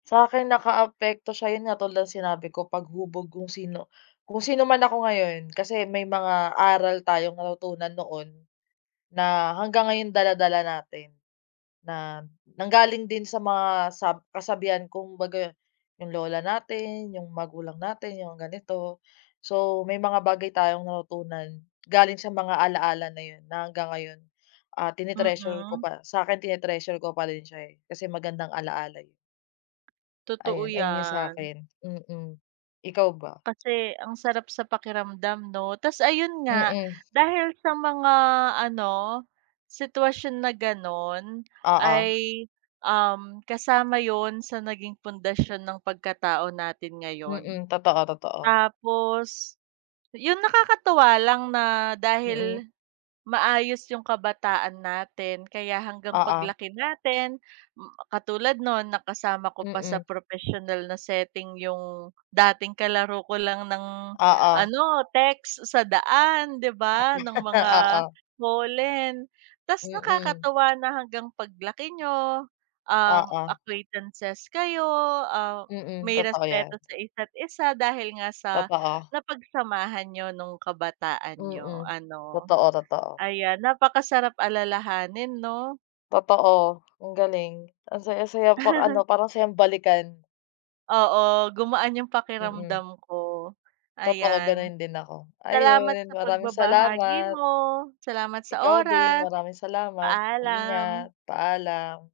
Sa'kin nakaapekto siya, 'yun nga tulad ng sinabi ko paghubog kung sino kung sino man ako ngayon kasi may mga aral tayong natutunan noon, na hanggang ngayon dala-dala natin. Na nanggaling din sa mga sa sab kasabihan kumbaga 'yung lola natin, 'yung magulang natin, 'yung ganito. So may mga bagay tayong natutunan galing sa mga ala-ala na 'yun na hanggang ngayon ah tine-treasure ko Mm. pa sa 'kin tine-treasure ko pa rin siya eh kasi magandang alaala eh. Totoo Ayun, ayun 'yung sa yan. 'kin mm, ikaw ba? Kasi ang sarap sa pakiramdam 'no, tapos ayun nga Mm. dahil sa mga ano sitwasyon na ganon Oo. ay, um kasama yun sa naging pundasyon ng pagkatao natin ngayon. Mm, totoo, totoo. Tapos, 'yung nakakatuwa lang na Mm. dahil, maayos yung kabataan natin kaya hanggang Oo. paglaki natin katulad noon na kasama ko pa sa Mm. professional na setting yung dating kalaro ko lang ng Oo. ano text sa daan 'di Ah ba, ng mga oo. holen tapos Mm. nakakatuwa na hanggang paglaki niyo, um Oo. acquaintances kayo, ah Mm, may totoo yan. respeto sa isa't-isa dahil nga sa Totoo. napagsamahan nyo nung kabataan niyo Mm, ano? totoo, totoo. Ayan napakasarap alalahanin no? Totoo, ang galing ang saya-saya pang ano parang sayang balikan. Oo gumaan 'yung Mm. pakiramdam ko, Totoo ayan. ganun din ako, Salamat ayun sa maraming pagbabahagi salamat. mo, salamat sa Ikaw din oras, maraming salamat, paalam. ingat, paalam.